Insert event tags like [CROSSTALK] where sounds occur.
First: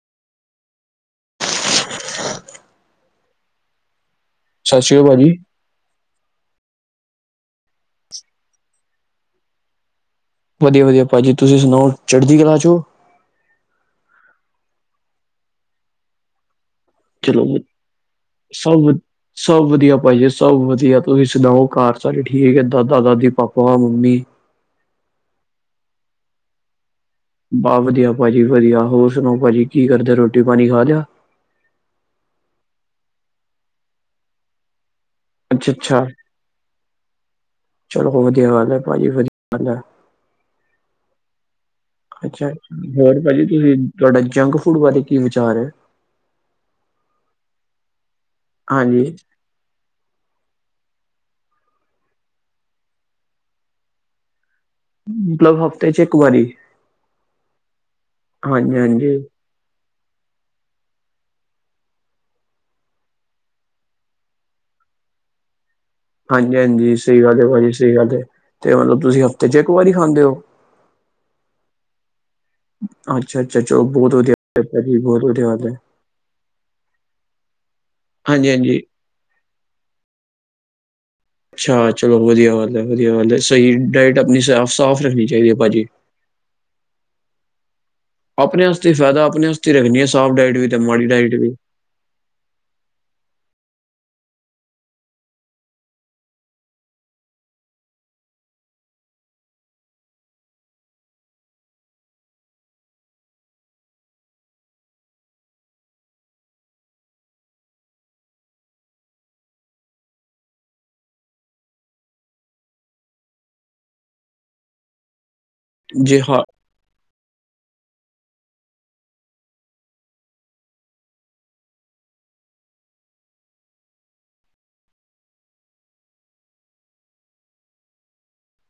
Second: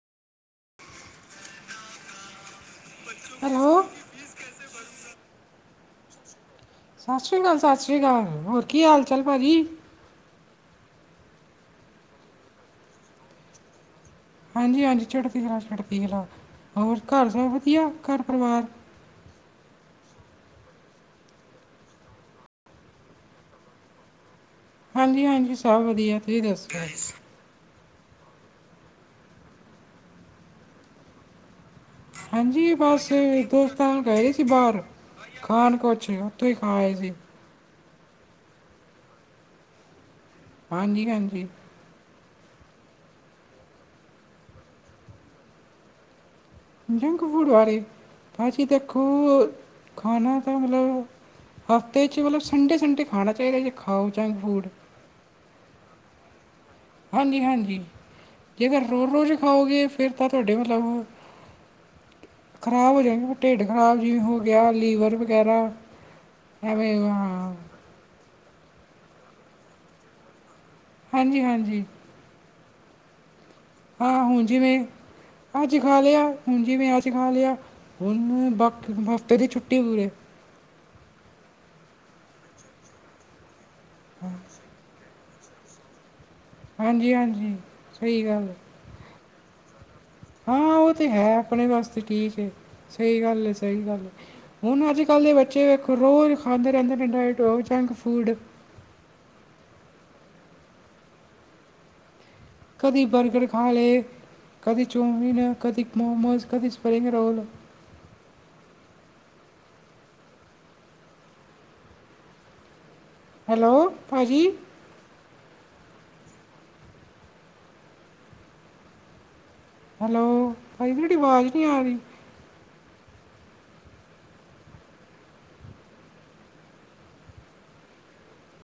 [INAUDIBLE] [INAUDIBLE] Hello ਸਤਿ ਸ਼੍ਰੀ ਆਕਾਲ ਭਾਜੀ। ਸਤਿ ਸ਼੍ਰੀ ਅਕਾਲ-ਸਤਿ ਸ਼੍ਰੀ ਅਕਾਲ ਹੋਰ ਕੀ ਹਾਲ-ਚਾਲ ਭਾਜੀ? ਵਧੀਆ-ਵਧੀਆ ਭਾਜੀ ਤੁਸੀਂ ਸੁਣਾਓ, ਚੜ੍ਹਦੀ ਕਲਾ ਚ' ਓ। ਹਾਂਜੀ-ਹਾਂਜੀ ਚੜ੍ਹਦੀ ਕਲਾ-ਚੜ੍ਹਦੀ ਕਲਾ ਹੋਰ ਘਰ ਚਲੋ ਸਭ ਵ- ਵਧੀਆ ਘਰ-ਪਰਿਵਾਰ। ਸਭ ਵ- ਸਭ ਵਧੀਆ ਭਾਈ ਜੀ ਸਭ ਵਧੀਆ ਤੁਸੀਂ ਸੁਣਾਓ ਘਰ ਸਾਰੇ ਠੀਕ ਐ ਦਾਦਾ-ਦਾਦੀ ਪਾਪਾ-ਮੰਮੀ। ਹਾਂਜੀ-ਹਾਂਜੀ ਸਭ ਵਧੀਆ ਤੁਸੀਂ ਦਸੋ। ਬਸ ਵਧੀਆ ਭਾਜੀ ਵਧੀਆ ਹੋਰ ਸੁਣਾਓ ਭਾਜੀ ਕੀ ਕਰਦੇ ਰੋਟੀ-ਪਾਣੀ ਖਾਲਿਆ। ਹਾਂਜੀ ਬਸ ਦੋਸਤਾਂ ਨਾਲ ਗਏ ਸੀ ਬਾਹਰ। ਅੱਛਾ ਖਾਣ ਅੱਛਾ ਕੁੱਛ ਉੱਥੋਂ ਈ ਖਾ ਆਏ ਸੀ। ਚਲੋ ਵਧੀਆ ਗੱਲ ਐ ਭਾਜੀ ਵਧੀਆ ਗੱਲ ਐ। ਹਾਂਜੀ-ਹਾਂਜੀ। ਅੱਛਾ ਹੋਰ ਭਾਜੀ ਤੁਸੀਂ ਤੁਹਾਡਾ ਜੰਕ ਫੂਡ ਬਾਰੇ ਕੀ ਵਿਚਾਰ ਐ? ਜੰਕ ਫੂਡ ਬਾਰੇ ਭਾਜੀ ਦੇਖੋ ਹਾਂਜੀ ਖਾਣਾ ਤਾਂ ਮਤਲਬ, ਹਫਤੇ 'ਚ ਮਤਲਬ ਸੰਡੇ-ਸੰਡੇ ਖਾਣਾ ਚਾਹੀਦਾ ਜੇ ਖਾਓ ਜੰਕ ਫੂਡ। ਮਤਲਬ ਹਫ਼ਤੇ ਚ' ਇੱਕ ਵਾਰੀ। ਹਾਂਜੀ-ਹਾਂਜੀ ਹਾਂਜੀ ਜੇਕਰ ਹਾਂਜੀ ਰੋਜ਼-ਰੋਜ਼ ਖਾਓਗੇ ਫਿਰ ਤਾਂ ਤੁਹਾਡੇ ਮਤਲਬ ਖ਼ਰਾਬ ਹੋ ਜਾਏਗੇ ਢਿੱਡ ਖ਼ਰਾਬ ਜਿਵੇਂ ਹੋ ਗਿਆ ਲੀਵਰ ਵਗੈਰਾ। ਐਵੇਂ ਹਾਂਜੀ-ਹਾਂਜੀ ਸਹੀ ਗੱਲ ਹੈ ਹਾਂ ਭਾਜੀ ਸਹੀ ਗੱਲ ਹੈ ਤੇ ਮਤਲਬ ਤੁਸੀਂ ਹਫ਼ਤੇ ਚ ਇੱਕ ਵਾਰੀ ਖਾਂਦੇ ਓ? ਹਾਂਜੀ-ਹਾਂਜੀ। ਅੱਛਾ-ਅੱਛਾ ਚਲ ਹਾਂ ਹੁਣ ਜਿਵੇਂ ਅੱਜ ਖਾ ਲਿਆ ਹੁਣ ਜਿਵੇਂ ਅੱਜ ਖਾ ਲਿਆ ਹੁਣ ਹਾਂਜੀ-ਹਾਂਜੀ, ਵਕਤ ਹਫ਼ਤੇ ਦੀ ਛੁੱਟੀ ਪੂਰੇ। ਅੱਛਾ ਚਲੋ ਵਧੀਆ ਗੱਲ ਐ ਵਧੀਆ ਗੱਲ ਐ ਸਹੀ ਡਾਇਟ ਆਪਣੀ ਸਾਫ਼-ਸਾਫ਼ ਰੱਖਣੀ ਚਾਹੀਦੀ ਐ ਭਾਜੀ। ਹਾਂਜੀ-ਹਾਂਜੀ। ਸਹੀ ਗੱਲ ਆਪਣੇ ਵਾਸਤੇ ਫਾਇਦਾ ਆਪਣੇ ਵਾਸਤੇ ਰੱਖਣੀ ਹੈ ਸਾਫ਼ ਆ ਡਾਇਟ ਵੀ ਹਾਂ ਉਹ ਮਾੜੀ ਤੇ ਡਾਇਟ ਹੈ ਵੀ, ਆਪਣੇ ਵਾਸਤੇ ਠੀਕ ਏ। ਸਹੀ ਗੱਲ ਹੈ-ਸਹੀ ਗੱਲ ਹੈ। ਹੁਣ ਅੱਜ-ਕੱਲ ਦੇ ਬੱਚੇ ਵੇਖੋ ਰੋਜ਼ ਖਾਂਦੇ ਰਹਿੰਦੇ ਨੇ ਡਾਇਟ ਓ ਜੰਕ ਫੂਡ। ਕਦੀ ਬਰਗਰ ਖਾ ਲੇ ਕਦੀ ਚਊਮੀਨ ਕਦੀ ਮੋਮੋਸ ਕਦੀ ਸਪਰਿੰਗ ਰੋਲ। ਹੈਲੋ ਭਾਜੀ। ਜੀ ਹਾਂ ਹੈਲੋ ਭਾਜੀ ਤੁਹਾਡੀ ਆਵਾਜ਼ ਨੀ ਆ ਰਹੀ।